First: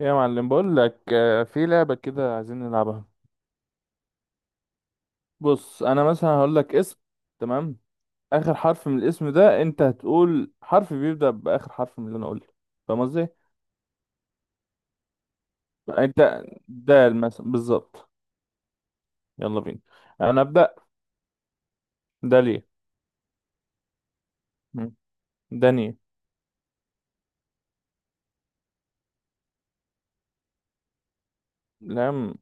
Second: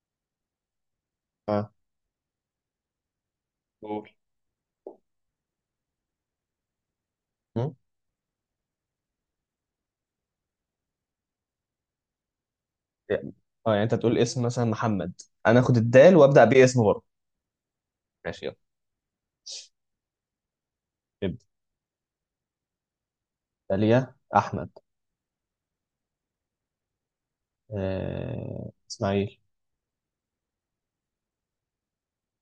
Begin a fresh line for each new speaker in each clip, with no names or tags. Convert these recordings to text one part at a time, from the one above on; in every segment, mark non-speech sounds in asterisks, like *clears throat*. يا معلم، بقول لك في
اه.
لعبة كده عايزين نلعبها.
قول.
بص، انا مثلا هقول لك اسم.
مم؟
تمام. اخر حرف من الاسم ده، انت هتقول حرف بيبدأ باخر حرف من اللي انا قلته. فاهم قصدي؟
يعني- اه، يعني انت تقول اسم مثلا محمد. انا اخد الدال
انت
وابدا بيه اسم برضه.
دال مثلا بالظبط.
ماشي، يلا
يلا بينا. انا ابدأ.
ابدا.
داليا.
داليا احمد.
مم. داني.
اسماعيل.
لام.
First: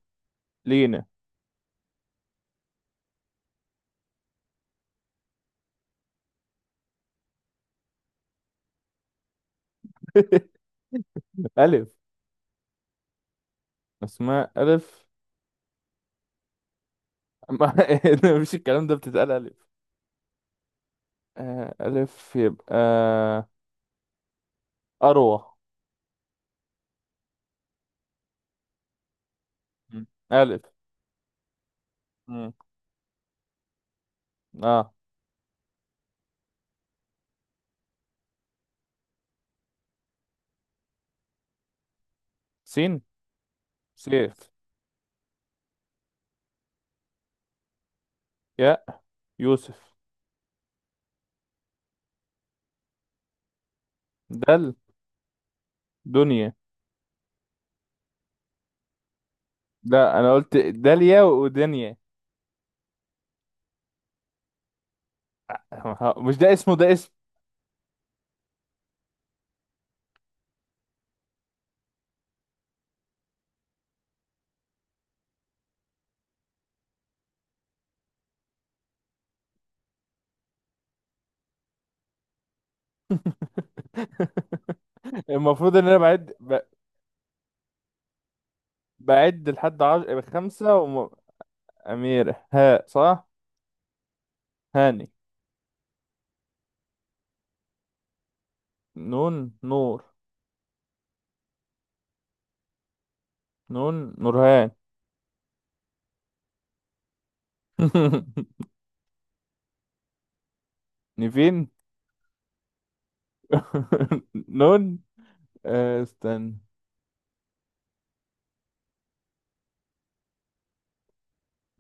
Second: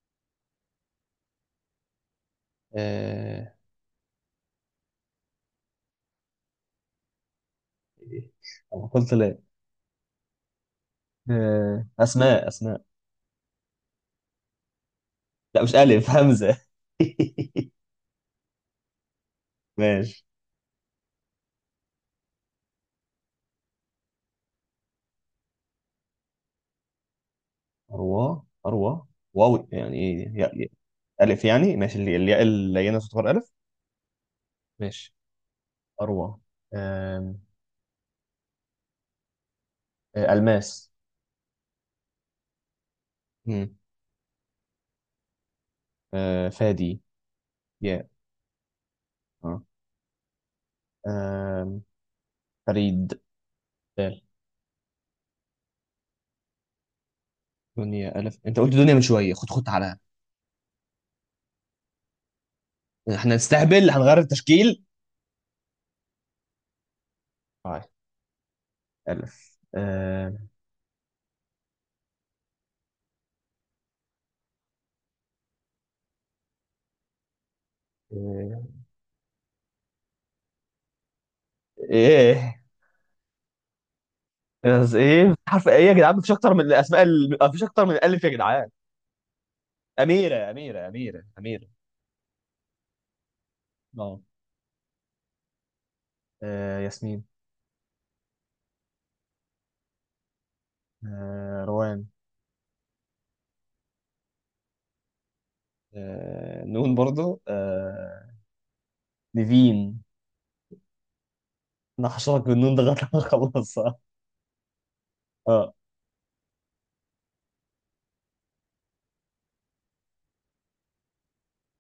لينا.
آه... إيه؟ أنا قلت لا.
*laughs* الف.
اسماء اسماء.
اسماء الف.
لا، مش الف همزه.
ما
*laughs*
*laughs* مفيش الكلام ده بتتقال الف.
ماشي.
آه، الف يبقى. اروى.
اروى. واو، يعني
مم.
ايه
الف.
الف؟ يعني ماشي، اللي الياء
مم.
اللينه تعتبر الف.
اه.
ماشي. اروى. آم، الماس.
سين.
مم.
سيف.
فادي. ياء.
يا. يوسف.
آم، فريد. بال.
دل. دنيا.
دنيا ألف؟ أنت قلت دنيا من شوية. خد خد على،
لا، انا قلت داليا ودنيا.
إحنا نستهبل هنغير التشكيل؟
مش ده اسمه، ده اسم.
طيب. ألف. إيه، إيه، بس
*laughs*
إيه حرف
المفروض
إيه
ان
يا
انا
جدعان؟ مفيش أكتر من مفيش أكتر من ألف يا جدعان.
بعد لحد عشر
أميرة
خمسة
أميرة أميرة أميرة
أميرة هاء صح؟
أه.
هاني.
آه، ياسمين.
نون. نور.
آه، روان.
نون. نورهان.
آه، نون برضو. آه،
*laughs*
نيفين.
نيفين.
أنا هشرك بالنون ده لغاية ما أخلصها.
*laughs* نون.
*laughs* أه.
آه، استنى.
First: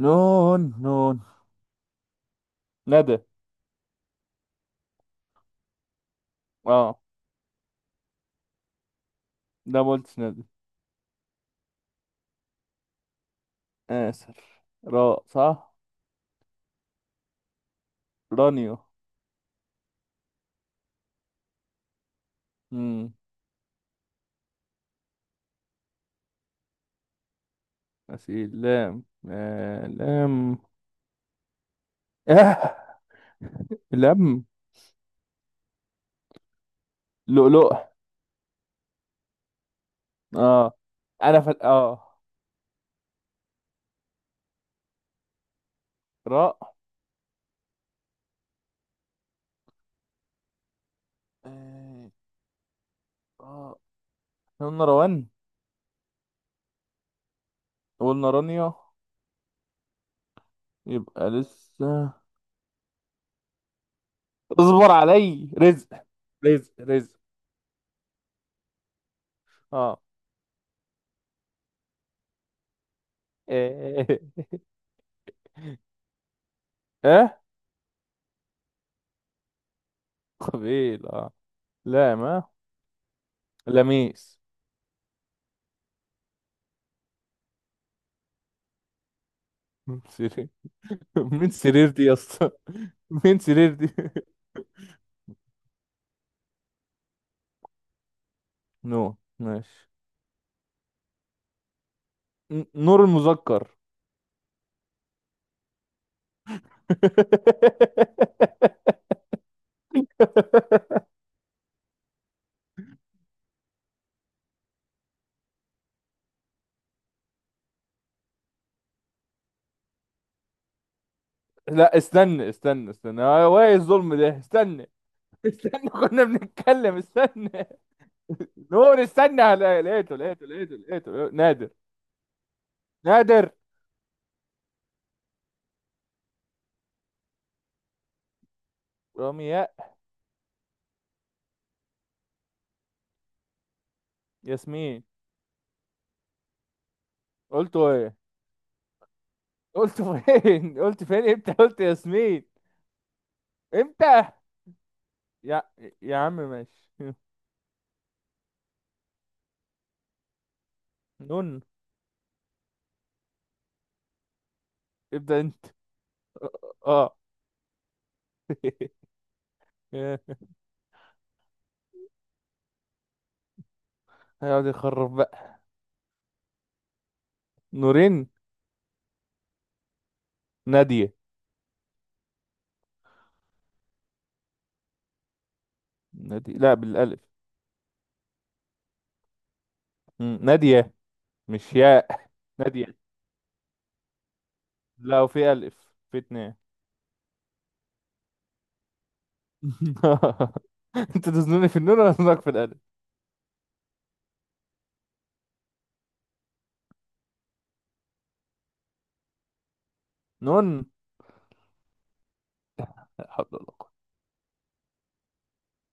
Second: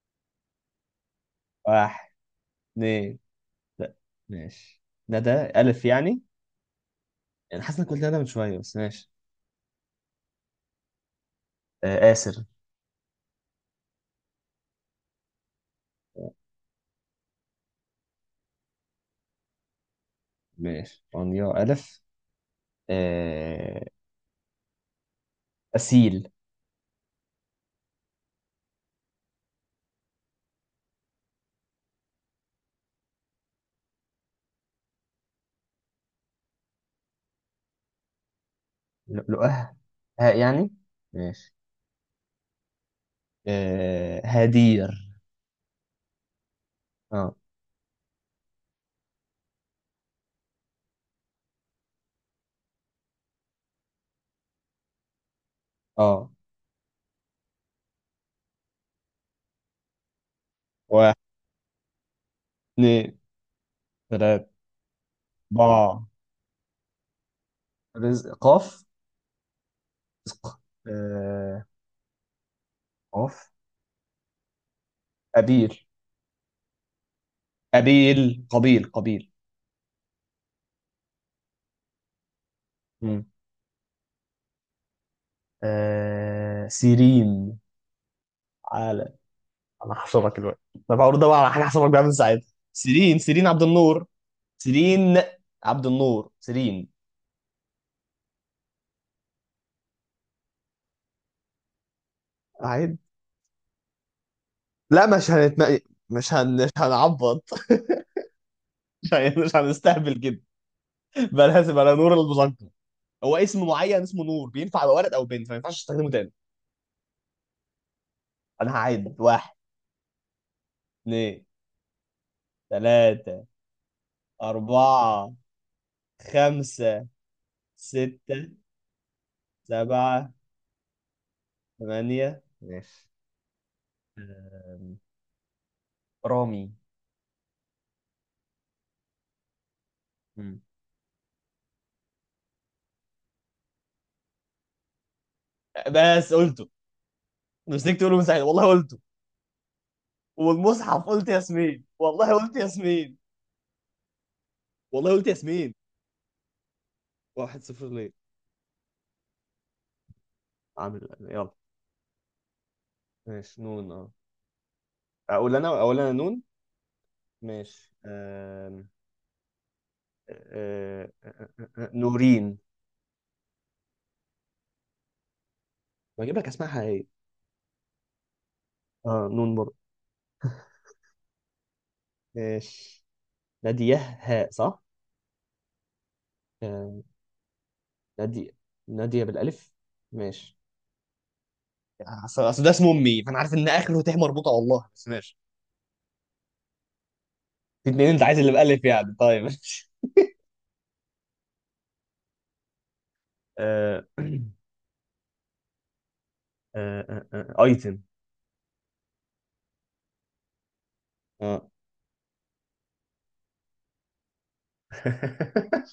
نون نون.
واحد،
ندى.
اتنين. لا. ماشي. ندى ألف يعني.
اه.
يعني حاسس انك قلت ده من شويه، بس ماشي.
ده ما قلتش ندى.
آه آسر.
آسف. راء صح. رانيو.
ماشي، انيا الف. آه أسيل.
غسيل. لام. آه. لام. آه. لم. لؤلؤ.
لؤلؤه ها يعني؟
اه. انا
ماشي.
اه.
آه هدير.
راء.
اه.
آه. آه. إحنا قلنا روان،
اه.
قلنا رانيا.
واحد،
يبقى لسه.
اثنين، ثلاثة،
اصبر علي. رزق.
أربعة.
رزق رزق.
رزق قاف.
اه.
رزق. آه قاف.
اه.
أبير.
آه.
قبيل.
قبيل. اه. لا ما.
مم.
لميس.
آه سيرين. على، انا
من
هحشرك
سرير.
دلوقتي. طب هقول ده بقى
من
على حاجه
سرير
هحشرك بيها
دي
من
يا اسطى.
ساعتها. سيرين
من
سيرين عبد
سرير دي.
النور. سيرين عبد النور. سيرين.
نو ماشي.
عيب.
نور المذكر.
لا مش هنتم... مش هنعبط. *laughs* مش هنستهبل كده.
*laughs*
بقى لازم على نور المذكر. هو اسم معين اسمه نور بينفع يبقى ولد او بنت، فما ينفعش تستخدمه تاني. انا هعد. واحد، اثنين،
لا، استنى استنى استنى،
ثلاثة،
هو ايه الظلم ده؟ استنى.
أربعة،
استنى *laughs* كنا بنتكلم،
خمسة،
استنى.
ستة،
نور، استنى، لقيته
سبعة،
لقيته لقيته لقيته نادر.
ثمانية. ماشي.
نادر.
أم، رامي.
رمياء.
مم.
ياسمين.
بس قلته.
قلته
مسكت
ايه؟
تقوله من ساعتها، والله قلته.
قلته فين؟ *laughs*
والمصحف
قلت
قلت
فين؟ امتى قلت
ياسمين، والله
ياسمين؟
قلت ياسمين،
امتى؟
والله قلت
يا.
ياسمين.
يا عم ماشي.
واحد صفر ليه؟ عامل
*laughs*
يلا.
نون.
ماشي نون اه.
ابدأ
اقول
انت.
انا اقول انا نون.
اه.
ماشي.
*laughs*
آه... آه... نورين.
هيقعد يخرب بقى.
بجيب لك اسمها حقيقية.
نورين.
اه نون برضه.
نادية.
ماشي. نادية هاء، صح؟
نادية لا
آه...
بالالف.
نادية. نادية بالألف.
مم.
ماشي.
نادية. مش ياء
اصل
*laughs*
اصل ده اسم
نادية.
امي، فانا عارف ان اخره تاء مربوطه والله، بس
لا،
ماشي.
وفي ألف، في اتنين.
في اتنين، انت عايز اللي بألف يعني؟ طيب ماشي.
*laughs* انت تزنوني في النون ولا تزنك في الألف؟
آه... *clears throat* ايتم.
نون.
اه.
لا حول ولا قوة.
*laughs*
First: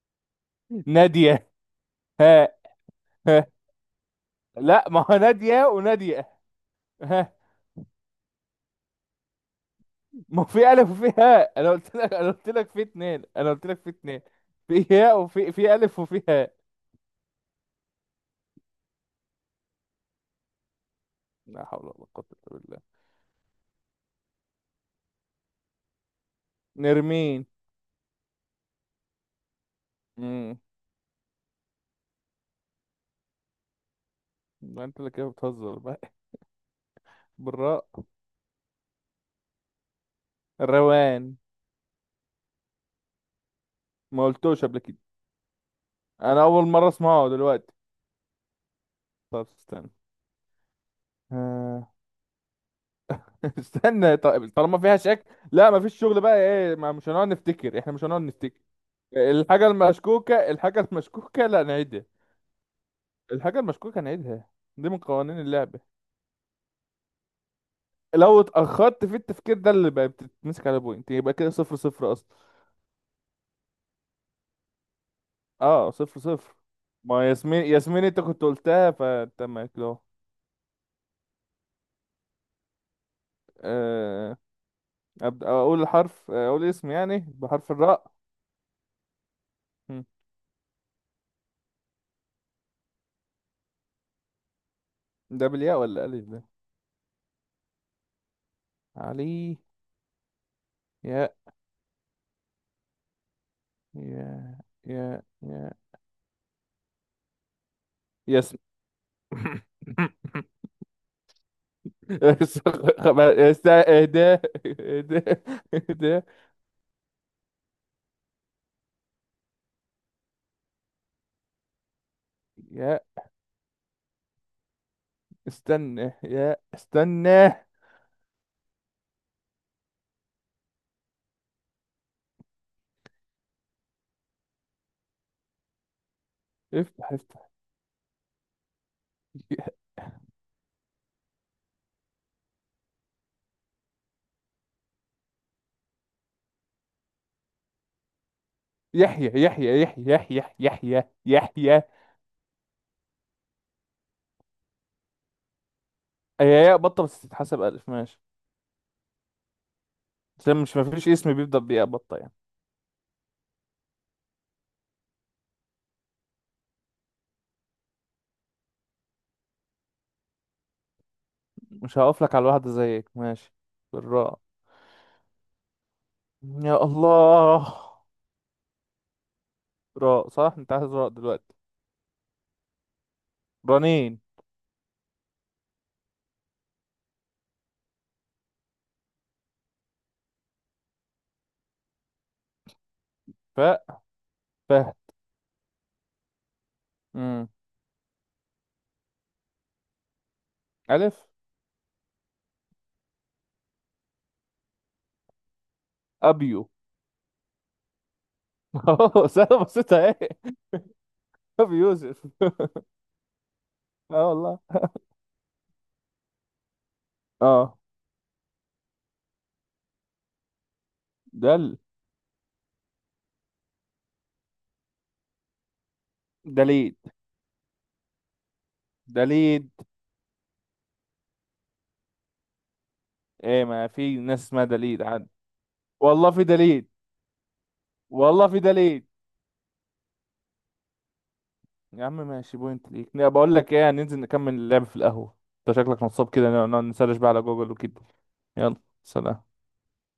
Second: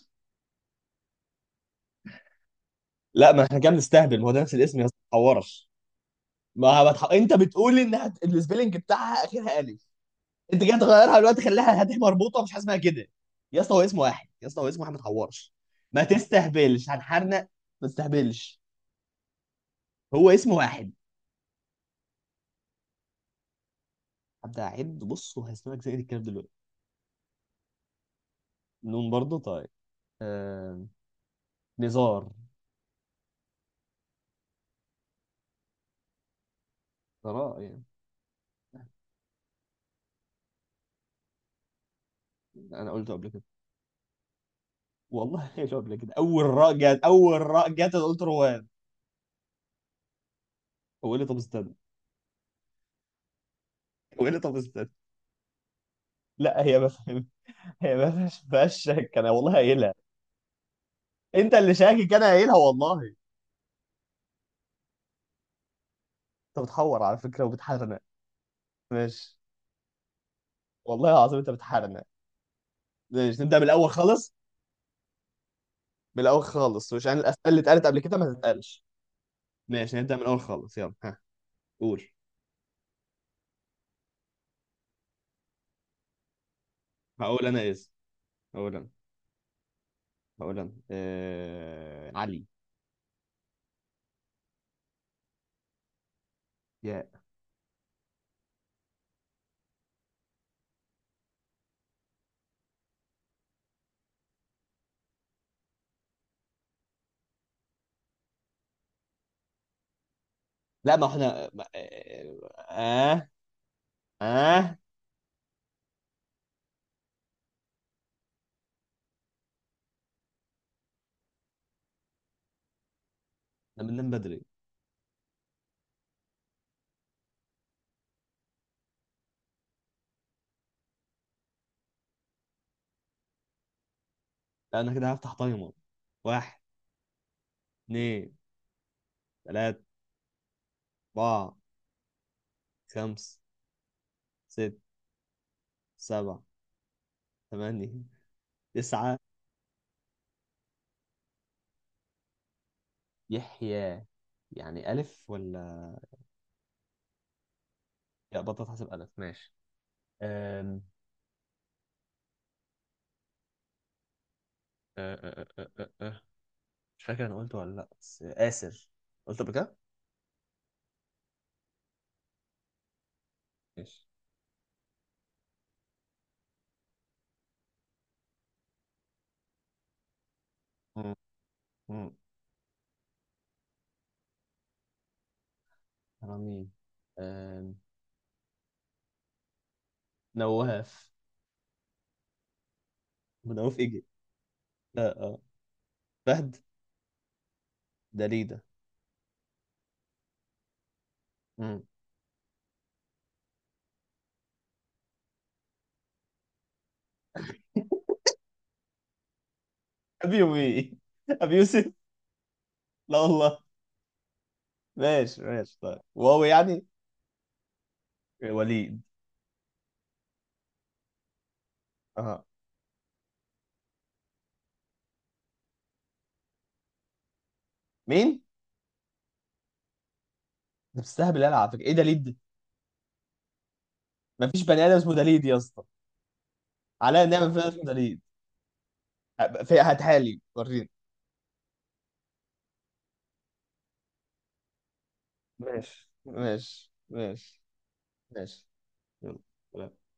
نادية هاء.
لا ما
ها.
احنا كده بنستهبل، ما هو ده نفس الاسم يا
لا
اسطى،
ما
ما
هو نادية
تحورش.
ونادية.
ما هو بتح... انت
ها.
السبيلنج بتاعها اخرها الف،
ما هو
انت
في
كده
ألف وفي
تغيرها دلوقتي،
هاء، أنا
خليها
قلت
هتح
لك أنا
مربوطه،
قلت
مش حاجه
لك
اسمها
في
كده.
اتنين، أنا
يا
قلت
اسطى هو
لك في
اسمه
اتنين.
واحد، يا اسطى هو اسمه
في
واحد، ما
هاء وفي
تحورش.
في ألف
ما
وفي هاء.
تستهبلش، هنحرنق. ما تستهبلش. هو اسمه واحد.
لا حول ولا قوة إلا بالله.
هبدا اعد بص وهسمعك زي الكلام دلوقتي.
نرمين.
نون برضه طيب.
امم
آه... نزار.
ما انت اللي كده بتهزر بقى.
ثراء يعني.
بالراء. روان.
انا قلته قبل كده.
ما قلتوش قبل كده.
والله *laughs* قلته قبل كده.
انا
اول
اول
راء
مره
جت
اسمعه
اول راء
دلوقتي.
جت أنا قلت روان.
طب استنى.
هو قال لي طب استنى.
آه، استنى
هو قال لي
طيب،
طب
طالما
استنى.
فيها شك. لا مفيش شغل بقى،
لا
ايه؟
هي ما
ما مش
فهمتش،
هنقعد نفتكر، احنا
هي
مش هنقعد
ما
نفتكر.
فيهاش شك، انا والله
الحاجة
قايلها.
المشكوكة الحاجة المشكوكة
انت
لا
اللي
نعيدها.
شاكك، انا قايلها والله.
الحاجة المشكوكة نعيدها. دي من قوانين اللعبة.
انت بتحور على فكره وبتحرنق.
لو اتأخرت في
ماشي،
التفكير ده اللي بقى بتتمسك على
والله
بوينت، يبقى
العظيم انت
كده صفر
بتحرنق.
صفر أصلا.
ماشي نبدا من الاول خالص،
اه، صفر
من الاول
صفر.
خالص، وعشان
ما
الاسئله اللي
ياسمين
اتقالت قبل
ياسمين،
كده
انت
ما
كنت
تتقالش.
قلتها فتمام كده
ماشي
اهو.
نبدا من الاول خالص. يلا ها، قول.
آه، أبدأ، أقول اسم يعني
هقول انا
بحرف
اسم.
الراء.
هقول انا
مم.
هقول انا علي.
ده بالياء ولا ألف ده؟
يا.
علي. ياء. ياء. ياء ياء. يسمع.
لا ما احنا ما- اه.
اهدى
اه.
اهدى.
آه،
اهدى. يا،
انا بننام بدري.
استنى. يا، استنى.
لا انا كده هفتح تايمر. واحد،
افتح افتح.
اثنين، ثلاثة، أربعة، خمسة، ستة، سبعة، ثمانية، تسعة.
يحيى يحيى يحيى يحيى يحيى يحيى.
يحيى. يعني ألف ولا؟
هي ياء بطة بس تتحسب ألف، ماشي.
لا بطل تحسب ألف، ماشي.
عشان مش
أم...
مفيش اسم بيبدأ بياء بطة يعني.
أه أه أه أه أه. آه. مش فاكر أنا قلته ولا لأ، بس آسر، قلت قبل كده؟
مش هقف لك على واحدة زيك، ماشي.
ماشي.
بالراء. يا الله. راء صح، انت عايز راء
مم.
دلوقتي.
مم.
رنين.
رامين. أم... نواف. نواف
فاء.
إيجي.
فهد.
أه أه، فهد.
أمم.
دليدة.
ألف.
مم.
أبيو. *laughs* سهلة بسيطة اهي.
أبي يومي *laughs* أبي
ابي
يوسف.
يوسف *laughs*
لا والله.
اه والله.
ماشي ماشي، طيب واو يعني.
اه.
وليد.
دل.
أه.
دليد.
مين؟
دليد.
ده بتستهبل أنا على فكرة، إيه دليد؟
ايه، ما في ناس
مفيش
اسمها
بني آدم
دليد
اسمه
عاد.
دليد يا اسطى.
والله في دليد.
عليا نعمل فيها اسم دليل.
والله في دليد.
في، هاتها لي وريني.
يا عم ماشي، بوينت ليك، لا، بقول لك ايه، هننزل نكمل اللعب في القهوه. انت شكلك
ماشي
نصاب كده، نقعد
ماشي
نسرش بقى على
ماشي.
جوجل وكده.
ماشي.
يلا. سلام.
يلا.